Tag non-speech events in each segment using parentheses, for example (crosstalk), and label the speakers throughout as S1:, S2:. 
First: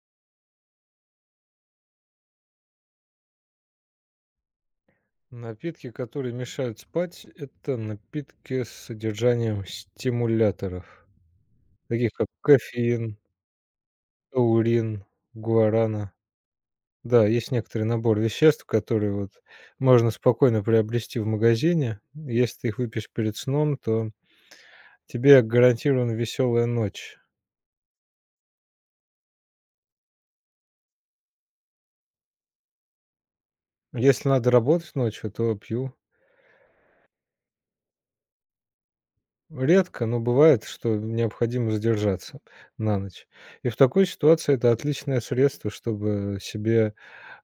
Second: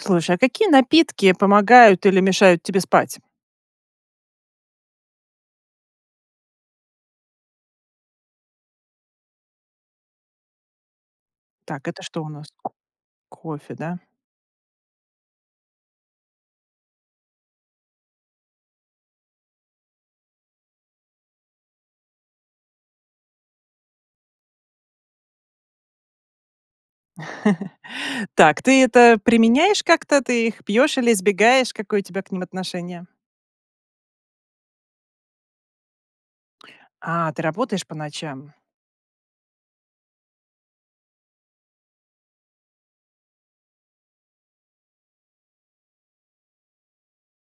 S1: Слушай, а какие напитки помогают или мешают тебе спать?
S2: Напитки, которые мешают спать- это напитки с содержанием стимуляторов,
S1: Так, это
S2: таких,
S1: что
S2: как
S1: у нас?
S2: кофеин
S1: Кофе, да?
S2: аурин, гуарана. Да, есть некоторый набор веществ, которые вот можно спокойно приобрести в магазине, если ты их выпьешь перед сном, то тебе гарантирована веселая ночь.
S1: (chuckles) Так, ты это применяешь как-то? Ты их пьёшь или избегаешь? Какое у тебя к ним отношение?
S2: Если надо работать ночью, то пью.
S1: А, ты работаешь по ночам?
S2: Редко, но бывает, что необходимо задержаться на ночь. И в такой ситуации- это отличное средство, чтобы себе,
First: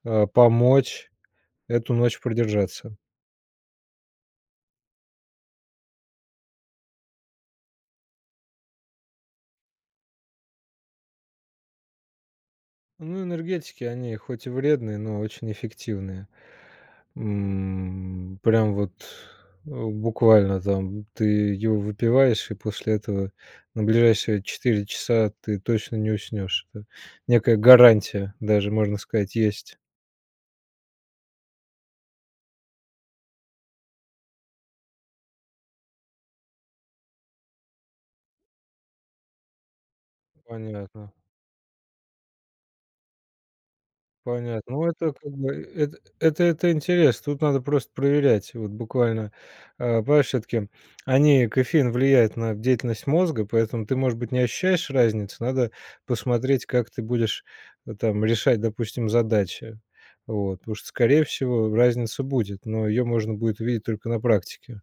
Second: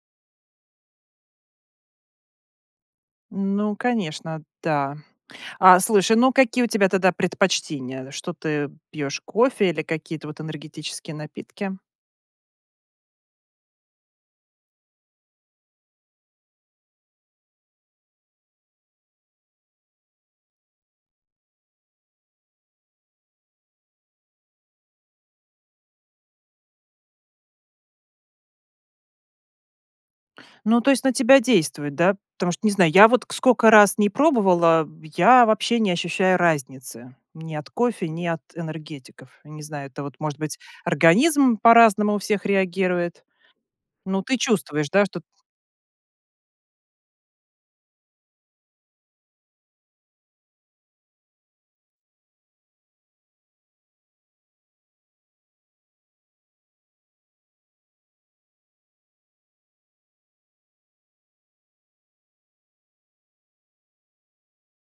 S2: а, помочь эту ночь продержаться.
S1: Ну, конечно, да. А, слушай, ну какие у тебя тогда предпочтения? Что ты пьёшь: кофе или какие-то вот энергетические напитки?
S2: Ну, энергетики- они хоть и вредные, но очень эффективные, м, прям вот, э, буквально там, ты его выпиваешь, и после этого на ближайшие 4 часа ты точно не уснешь, это некая гарантия, даже можно сказать, есть.
S1: Ну, то есть на тебя действует, да? Потому что, не знаю, я вот к скока раз ни пробовала, б я вообще не ощущаю разницы. Ни от кофе, ни от энергетиков. Не знаю, это вот, может
S2: Ну
S1: быть,
S2: понятно.
S1: организм по-разному у всех реагирует. Ну, ты
S2: Понятно. Но
S1: чувствуешь, да,
S2: это
S1: что т
S2: как бы, это это это интерес, тут надо просто проверять. Вот буквально, а, понимаешь всё-таки (smacks lips) они кофеин влияет на деятельность мозга, поэтому ты, может быть, не ощущаешь разницу, надо посмотреть, как ты будешь, вот там, решать, допустим, задачи. Вот. Потому что, скорее всего, разница будет, но её можно будет увидеть только на практике.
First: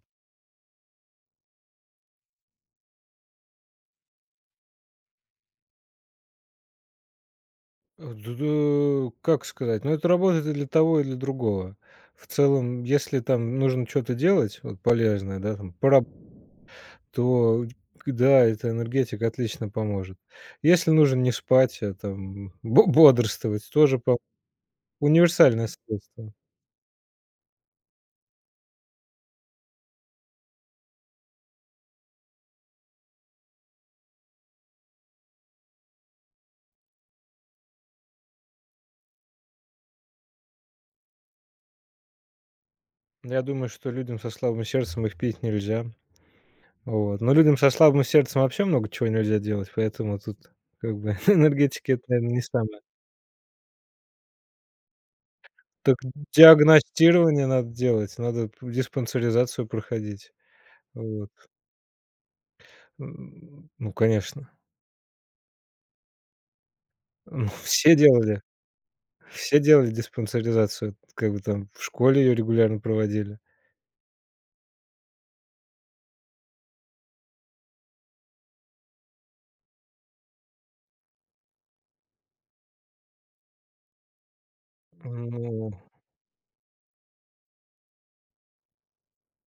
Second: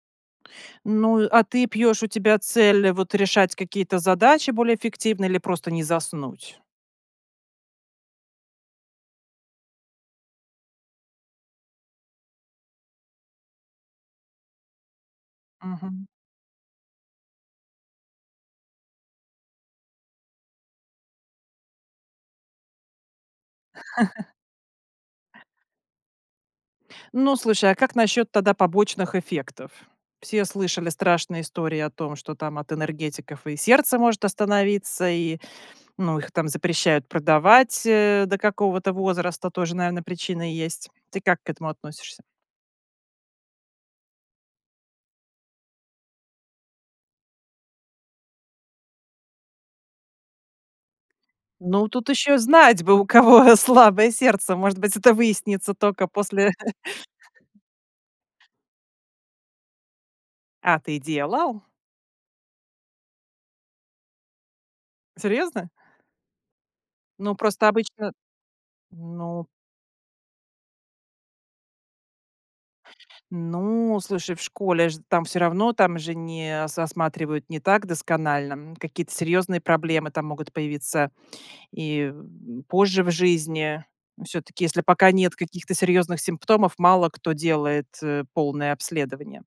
S1: Ну и а ты пьешь- у тебя цель вот решать какие-то задачи более эффективно или просто не заснуть?
S2: А, ду ду Как сказать, но это работает и для того, и для другого. В целом, если там нужно чё-то делать вот полезное, да, там по раб
S1: Мгм.
S2: то уть к Да, это энергетик отлично поможет. Если нужно не спать, а там бо бодрствовать, тоже по
S1: (chuckles)
S2: Универсальное средство.
S1: Ну, слушай, а как насчет тогда побочных эффектов? Все слышали страшные истории о том, что там от энергетиков и сердце может остановиться, и, ну, их там запрещают продавать, э, до какого-то возраста. Тоже, наверно, причина есть. Ты как к этому относишься?
S2: Я думаю, что людям со слабым сердцем их пить нельзя. Вот. Но людям со слабым сердцем вообще много чего нельзя делать, поэтому тут как бы (chuckles)
S1: Ну
S2: энергетики- это,
S1: тут
S2: наверно,
S1: еще
S2: не самое
S1: знать бы, у кого слабое сердце! Может быть, это выяснится
S2: Так
S1: тока после
S2: диагностирование надо делать, надо
S1: (chuckles)
S2: п диспансеризацию проходить.
S1: А ты
S2: Вот.
S1: делал?
S2: (grunts) Ну, конечно.
S1: Серьезно? Ну
S2: Ну
S1: просто
S2: (chuckles) все
S1: обычно
S2: делали,
S1: Ну
S2: все делали диспансеризацию. Как бы там в школе ее регулярно проводили.
S1: Ну, слушай, в школе ж там всё равно, там же не со осматривают не так досконально. Н какие-то серьезные проблемы там могут появиться и, м, позже в жизни. Всё-таки, если пока нет
S2: Ну
S1: каких-то серьезных симптомов, мало кто делает, э, полное обследование.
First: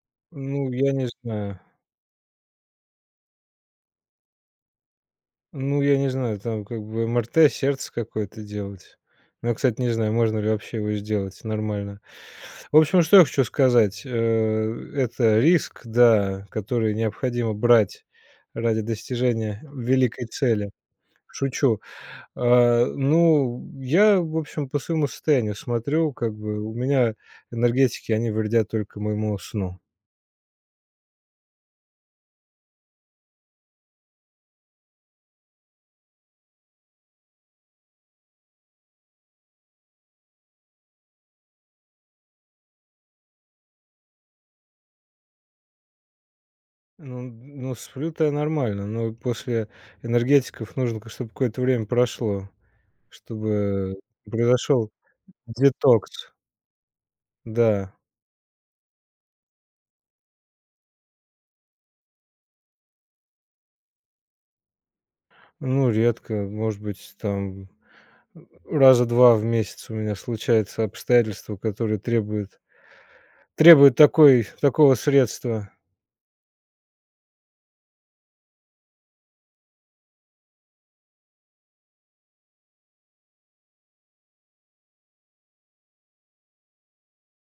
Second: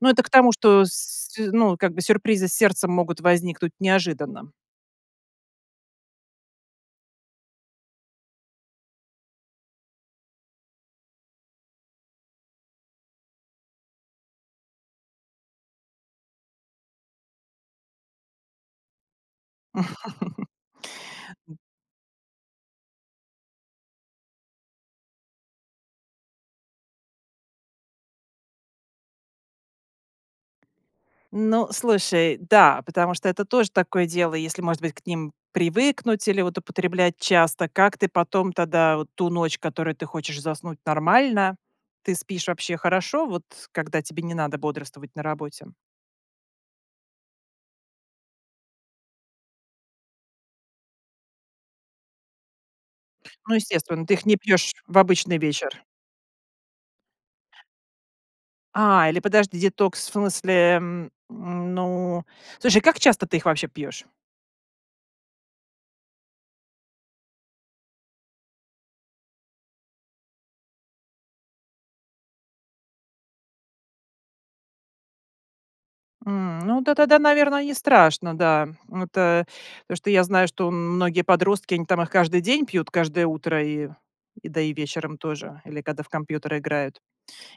S1: Ну это к тому,
S2: Ну
S1: что
S2: я не
S1: с с
S2: знаю.
S1: ну, как бы сюрпризы с сердцем могут возникнуть неожиданно.
S2: Ну я не знаю, там как бы МРТ сердца какое-то делать. Но я, кстати, не знаю, можно ли вообще его сделать нормально. В общем, что я хочу сказать: э, это риск, да, который необходимо брать ради достижения в великой
S1: (chuckles)
S2: цели.
S1: М
S2: Шучу. А, ну, я в общем по своему состоянию смотрю как бы, у меня энергетики- они вредят только моему сну.
S1: Ну, слушай, да, потому что это тоже такое дело, если, может быть, к ним привыкнуть или вот употреблять часто, как ты потом тогда, вот ту ночь, которую ты хочешь заснуть, нормально? Ты спишь вообще хорошо? Вот когда тебе не надо бодрствовать на работе?
S2: Ну ну сплю-то я нормально, но после энергетиков нужно, конечно, чтобы какое-то время прошло,
S1: Ну,
S2: чтобы
S1: естественно, ты их не пьешь
S2: произошел
S1: в обычный вечер.
S2: детокс. Да.
S1: А, или подожди, детокс в смысле, м, м, ну Слушай, как часто ты их вообще пьешь?
S2: Ну редко, может быть, там, э, раза 2 в месяц у меня случаются обстоятельства которые требуют требуют такой такого средства.
S1: М, ну да тогда, наверное, нестрашно, да. Вот, э, потому что я знаю, что м многие подростки, они там их каждый день пьют, каждое утро и и да, и вечером тоже или когда в компьютер играют.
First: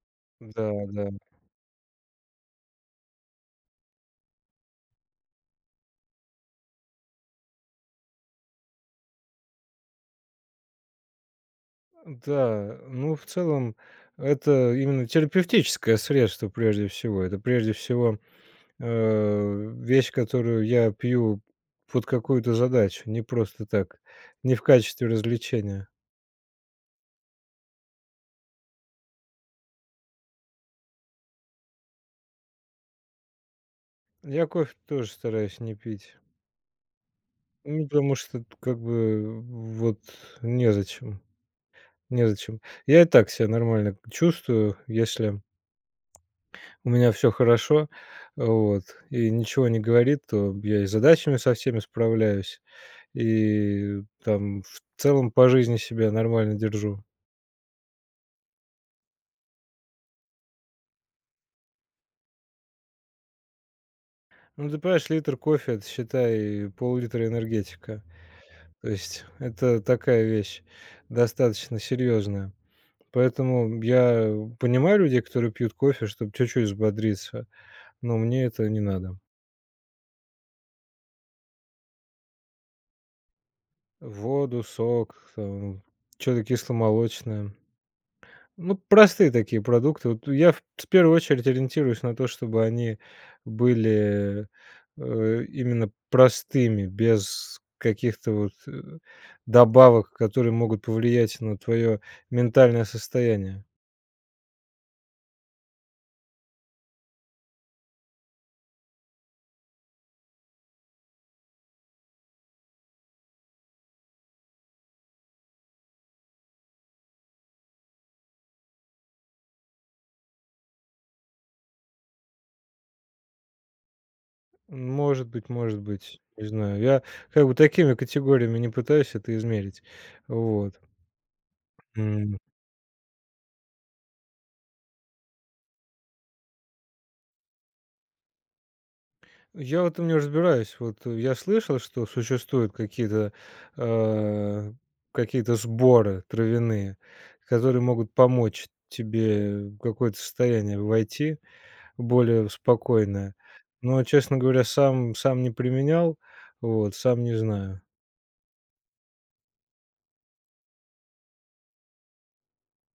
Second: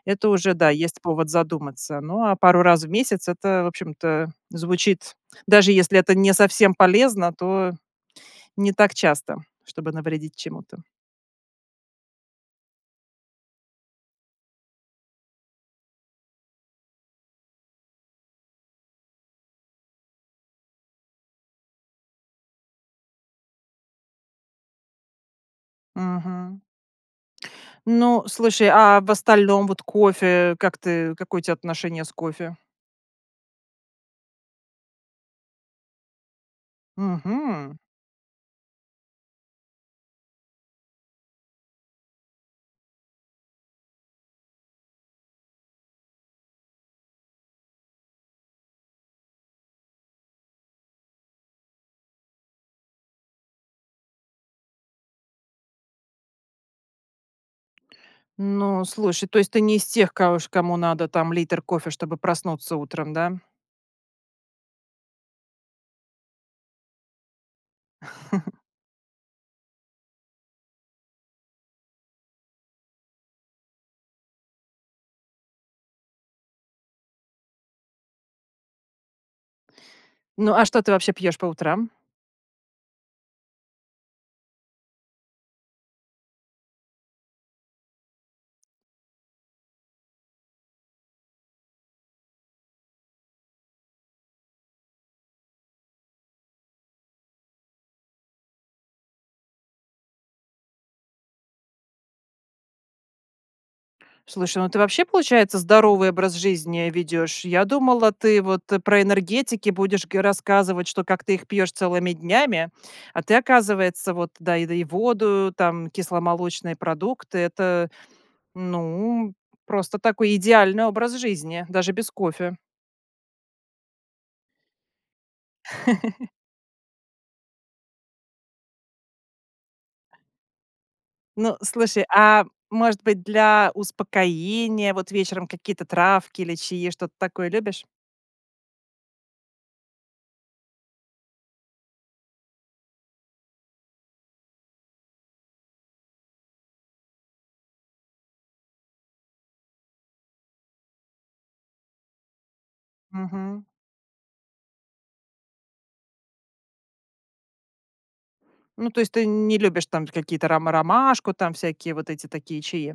S1: Это уже да, есть
S2: Да-да.
S1: повод задуматься. Ну а пару раз в месяц это, в общем-то, звучит даже если это не совсем полезно, то не так часто, чтобы навредить чему-то.
S2: Да. Э, ну, в целом- это именно терапевтическое средство прежде всего. Это прежде всего, а, вещь, которую я пью под какую-то задачу. Не просто так, не в качестве развлечения.
S1: Мгм. Ну, слушай, а в остальном? Вот кофе, как ты, какое у тя отношение с кофе?
S2: Я кофе тоже стараюсь не пить.
S1: Мгм.
S2: Ну, потому что, это как бы, в вот незачем, незачем. Я и так ся нормально к чувствую, если у меня всё хорошо, вот, и ничего не говорит, то я и с задачами со всеми справляюсь, и там в целом по жизни себя нормально держу.
S1: Ну, слушай, то есть ты не из тех коо ж кому надо там литр кофе, чтобы проснуться утром, да?
S2: Ну, ты понимаешь, литр кофе- это, считай, пол-литра энергетика.
S1: (chuckles)
S2: То есть это такая вещь, достаточно серьезная. Поэтому, м, я понимаю людей, которые пьют кофе, чтоб чуть-чуть взбодриться, но мне это не надо.
S1: Ну, а что ты вообще пьешь по утрам?
S2: Воду, сок, э, чё-то кисломолочное. Ну, простые такие продукты. Вот я в в первую очередь ориентируюсь на то, чтобы они были, э, именно простыми, без каких-то вот, э, добавок, которые могут повлиять на твое ментальное состояние.
S1: Слушай, ну ты вообще, получается, здоровый образ жизни ведешь? Я думала, ты вот про энергетики будешь го рассказывать, что как ты их пьешь целыми днями. А ты, оказывается, вот да да и воду, там кисломолочные продукты. Это, ну, просто такой, идеальный образ жизни. Даже без кофе.
S2: Может быть может быть,
S1: (chuckles)
S2: не знаю, я как бы такими категориями не пытаюсь это измерить. Вот.
S1: Ну, слушай,
S2: М.
S1: а, может быть, для успокоения вот вечером, какие-то травки или чаи, что-то такое любишь?
S2: Я в этом не разбираюсь, вот я слышал, что существуют какие-то, а, какие-то сборы травяные, которые могут помочь тебе в какое-то состояние войти, в более в спокойное,
S1: Мгм.
S2: но, честно говоря, сам сам не применял, вот, сам не знаю.
S1: Ну, то есть ты не любишь там какие-то рома ромашку, там всякие вот эти такие чаи?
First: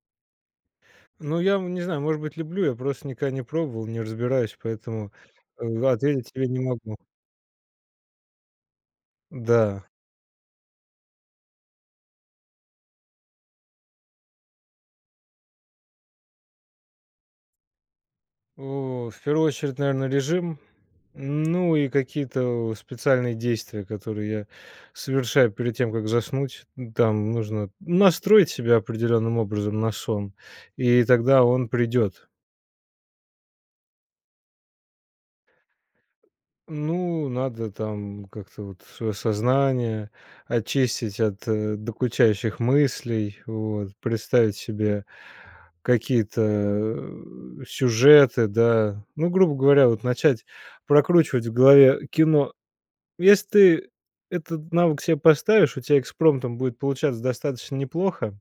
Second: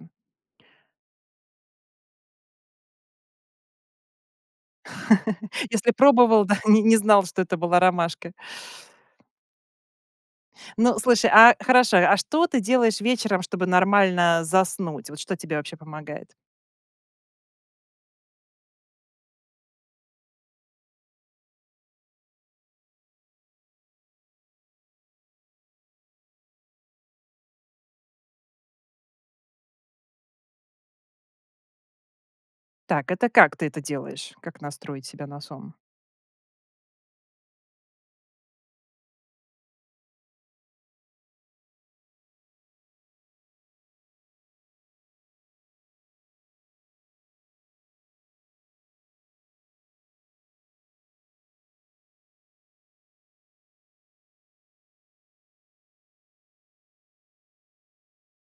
S2: Ну я, м, не знаю, может быть, люблю, я просто никогда не пробовал, не разбираюсь, поэтому, э,
S1: (chuckles)
S2: в
S1: Если
S2: ответить
S1: пробовал,
S2: тебе
S1: да,
S2: не
S1: (chuckles) не не
S2: могу.
S1: знал, что это была ромашка.
S2: Да.
S1: Ну, слушай, а, хорошо, а что ты делаешь вечером, чтобы нормально заснуть? Вот что тебе вообще помогает?
S2: О, в первую очередь, наверно режим, ну и какие-то у специальные действия, которые я совершаю перед тем, как заснуть, м, там нужно, ну, настроить себя определённым образом на сон, и тогда он придет.
S1: Так, это как ты это делаешь? Как настроить себя на сон?
S2: Ну, надо там как-то вот свое сознание очистить от докучающих мыслей, вот. Представить себе какие-то, э, сюжеты, да, ну, грубо говоря, вот начать прокручивать в голове кино. Если ты этот навык себе поставишь, у тебя экспромтом будет получаться достаточно неплохо.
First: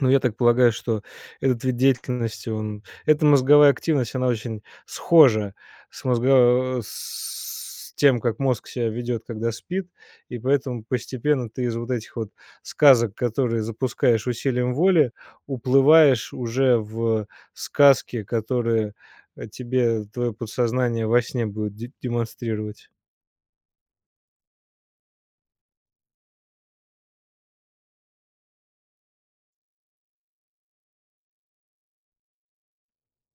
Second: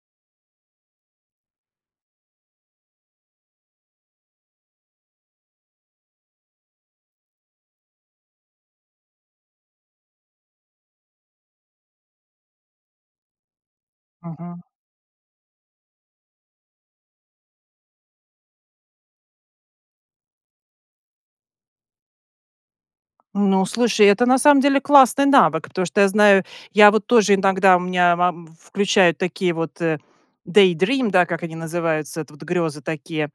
S2: Ну, я так полагаю, что этот вид деятельности он эта мозговая активность она очень схожа с мозго с тем, как мозг себя ведёт, когда спит, и поэтому постепенно ты из вот этих вот сказок, которые запускаешь
S1: Мгм.
S2: усилием воли, уплываешь уже в сказки, которые, э, тебе твое подсознание во сне будет де демонстрировать.
S1: Ну, слушай, это на самом деле классный навык, потому что я знаю, я вот тоже иногда у меня мам включаю такие вот, э, daydream, да, как они называются, это вот грёзы такие.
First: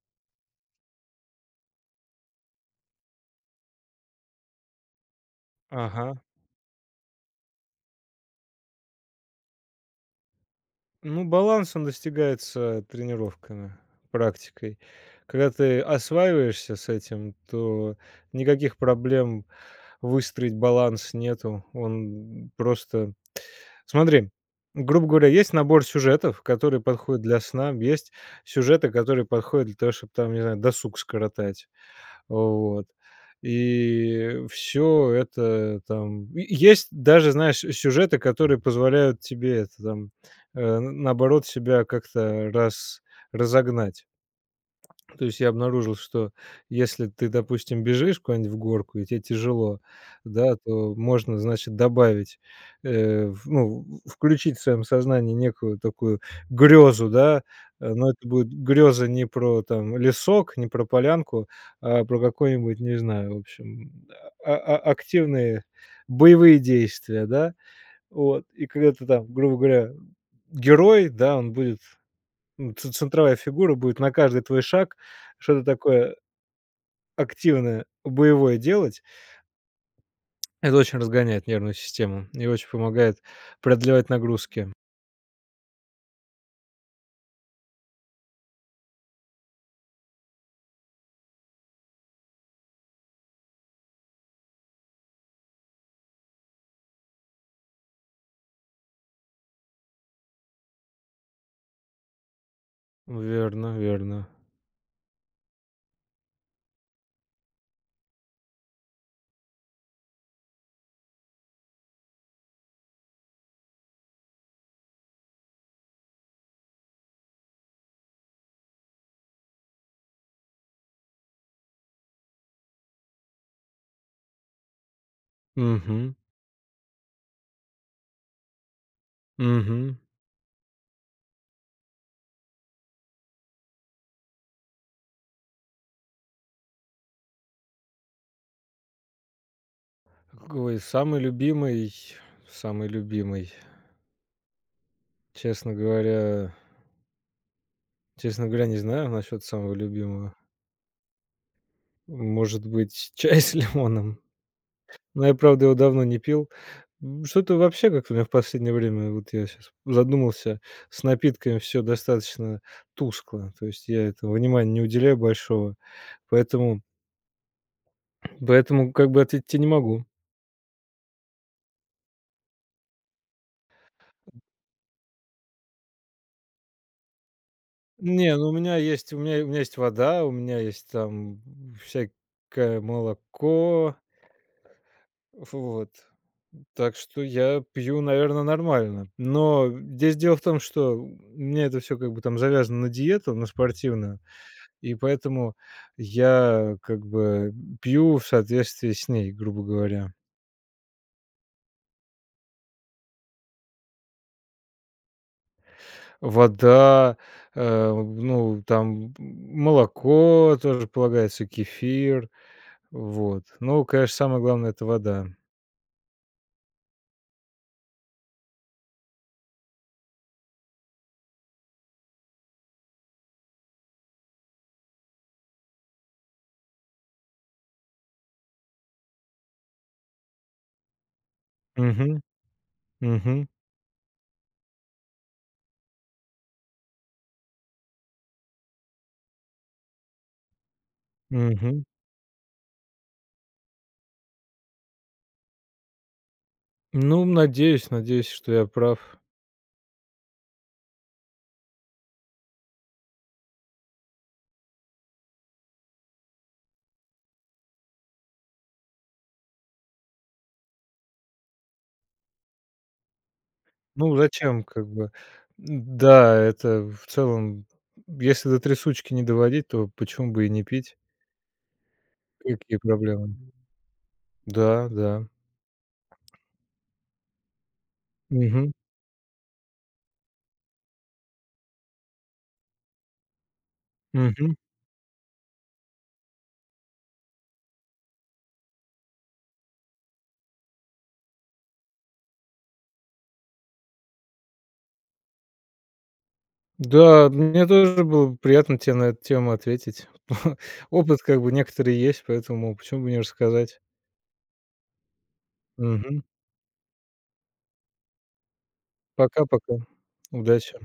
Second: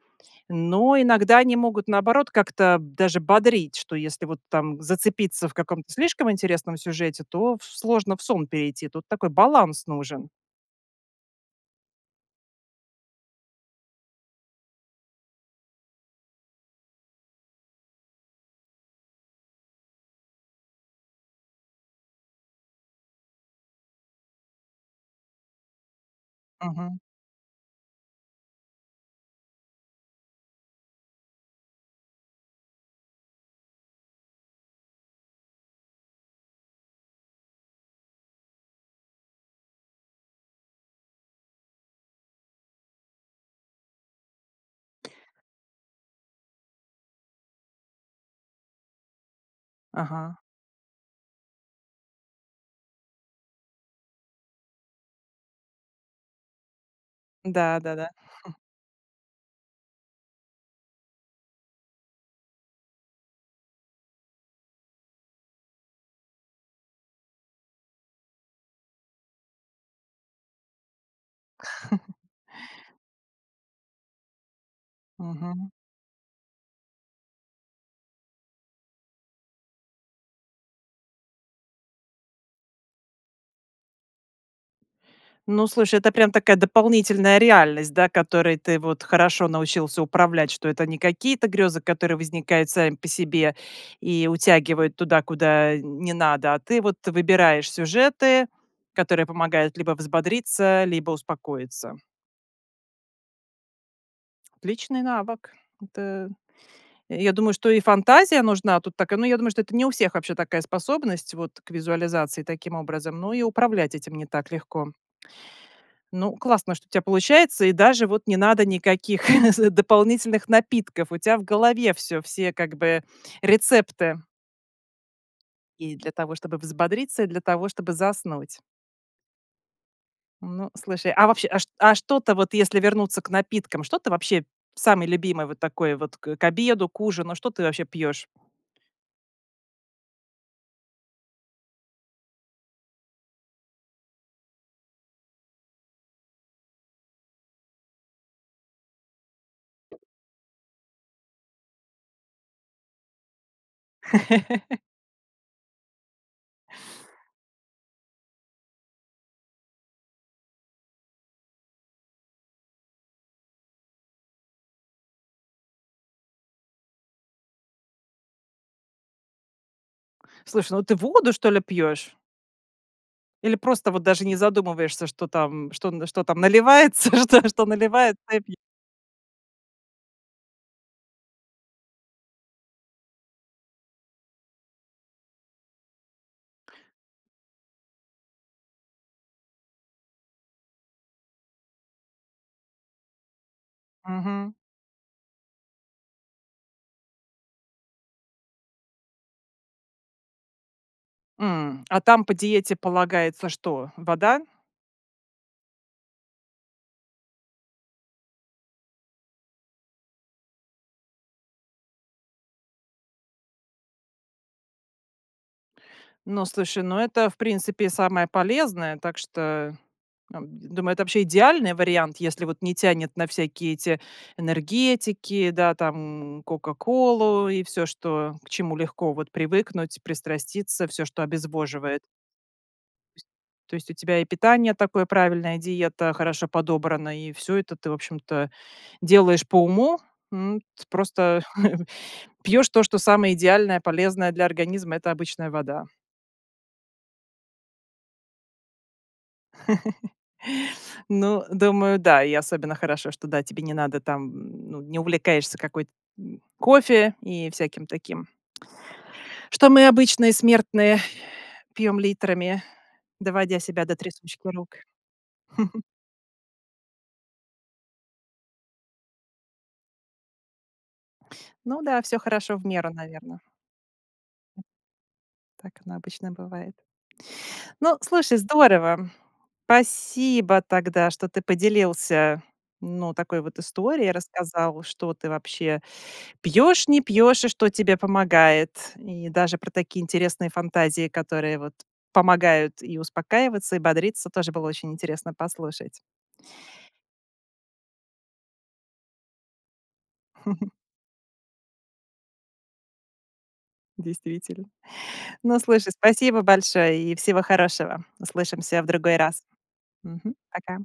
S1: Но иногда они могут, наоборот, как-то даже бодрить, что если вот там зацепиться в каком-то
S2: Ага.
S1: слишком интересном сюжете, то в сложно в сон перейти, тут такой баланс нужен.
S2: Ну баланс, он достигается тренировками, практикой. Когда ты осваиваешься с этим, то никаких проблем выстроить баланс нету. Он просто Смотри, грубо говоря, есть набор сюжетов который
S1: Мгм.
S2: подходит для сна, есть сюжеты которые подходят для того чтобы там, не знаю, досуг скоротать, вот, и всё это там Е есть даже, знаешь, э, сюжеты, которые позволяют тебе это там, э, н наоборот себя как-то рас разогнать. (swallows) То есть я обнаружил что если ты допустим бежишь куда-нибудь в горку и те тяжело,
S1: Ага.
S2: да, то можно значит добавить, э, в ну, включить в своем сознании некую такую грезу, да,
S1: Да,
S2: э.
S1: да-да.
S2: Но это будет
S1: (chuckles)
S2: греза не про, там, лесок, не про полянку, а про какой-нибудь, не знаю в общем, а а активные боевые действия, да. Вот, и когда ты там, грубо говоря, герой, да, он будет,
S1: (chuckles)
S2: м, ц центровая фигура будет на каждый твой шаг, что-то
S1: Мгм.
S2: такое активное, боевое делать. Это очень разгоняет нервную систему, и очень помогает продлевать нагрузки.
S1: Ну, слушай, это прям такая дополнительная реальность, да, которой ты вот хорошо научился управлять, что это не какие-то грезы, которые возникают сами по себе и утягивают туда, куда, э, не надо, а ты вот выбираешь сюжеты, которые помогают либо взбодриться, либо успокоиться.
S2: Верно верно.
S1: Отличный навык. Это, я я думаю, что и фантазия нужна тут такая, но я думаю, что это не у всех вообще такая способность вот, к визуализации таким образом, ну и управлять этим не так легко. Ну классно, что у тя получается, и даже вот не надо никаких (chuckles) дополнительных напитков, у тя в голове всё, все как бы рецепты. И для
S2: Мгм.
S1: того, чтобы взбодриться, и для того, чтобы заснуть.
S2: Мгм.
S1: Ну, слушай, а вообще а чт а что-то вот, если вернуться к напиткам, что ты вообще самое любимое вот такое вот к к обеду, к ужину, что ты вообще пьешь?
S2: Какой самый любимый самый любимый честно говоря честно говоря, не знаю, насчет самого любимого. Может быть, чай с лимоном,
S1: (chuckles)
S2: но я правда его давно не пил, м, что-то вообще как-то у меня в последнее время, вот я щас задумался, с напитками всё достаточно тускло, то есть я этому внимания не уделяю большого, поэтому поэтому как бы ответить те не могу.
S1: Слушай, ну ты воду, что ли, пьешь? Или просто вот даже не задумываешься, что там что н что там наливается? (chuckles) Что что наливается, то
S2: Не,
S1: и
S2: ну у
S1: пьё
S2: меня есть у меня у меня есть вода, у меня есть там всякое молоко. Ф вот. Так что я пью, наверно, нормально, но (grunts) здесь дело в том что, м, у меня это всё как бы там завязано на диету на спортивную,
S1: Мгм.
S2: и поэтому я как бы пью в соответствии с ней, грубо говоря.
S1: М, а там по диете полагается что, вода?
S2: Вода, э, ну, там, м молоко, тоже полагается, кефир. Вот, ну, конечно, самое главное- это вода.
S1: Ну, слушай, ну это в принципе самое полезное, так что, ам, думаю, это вообще идеальный вариант, если вот не тянет на всякие эти энергетики, да, там кока-колу и всё, что к чему легко вот привыкнуть, пристраститься, всё, что обезвоживает.
S2: Мгм. Мгм.
S1: То есть у тебя и питание такое, правильная диета, хорошо подобрана, и всё это ты, в общем-то, делаешь по уму, м, т просто
S2: Мгм.
S1: (chuckles) пьёшь то, что самое идеальное, полезное для организма, это обычная вода.
S2: Ну, надеюсь, надеюсь, что я прав.
S1: (chuckles) Ну, думаю, да. И особенно хорошо, что, да, тебе не надо там, м, ну не увлекаешься какой-т м, кофе и всяким таким что мы обычные смертные (exhales) пьём литрами, доводя себя до
S2: Ну
S1: трясучки
S2: зачем
S1: рук.
S2: как бы. Д
S1: (chuckles)
S2: да, это в целом, если до трясучки не доводить, то почему бы и не пить?
S1: Ну да, всё
S2: И
S1: хорошо в
S2: какие
S1: меру,
S2: проблемы?
S1: наверно.
S2: Да, да.
S1: Так оно обычно бывает. Ну, слушай,
S2: Мгм.
S1: здорово. Спасибо тогда, что ты поделился, ну, такой вот историей,
S2: Мгм.
S1: рассказал, что ты вообще пьешь, не пьешь, и что тебе помогает. И даже про такие интересные фантазии, которые вот помогают и успокаиваться, и бодриться, тоже было очень интересно послушать.
S2: Да, мне тоже было приятно те на эту тему ответить. (chuckles)
S1: (chuckles)
S2: Опыт как бы некоторый есть, поэтому, почему бы не рассказать?
S1: Действительно. Ну, слушай,
S2: Мгм.
S1: спасибо большое и всего хорошего. Услышимся в другой раз.
S2: Пока-пока.
S1: Мгм.
S2: Удачи.
S1: Пока.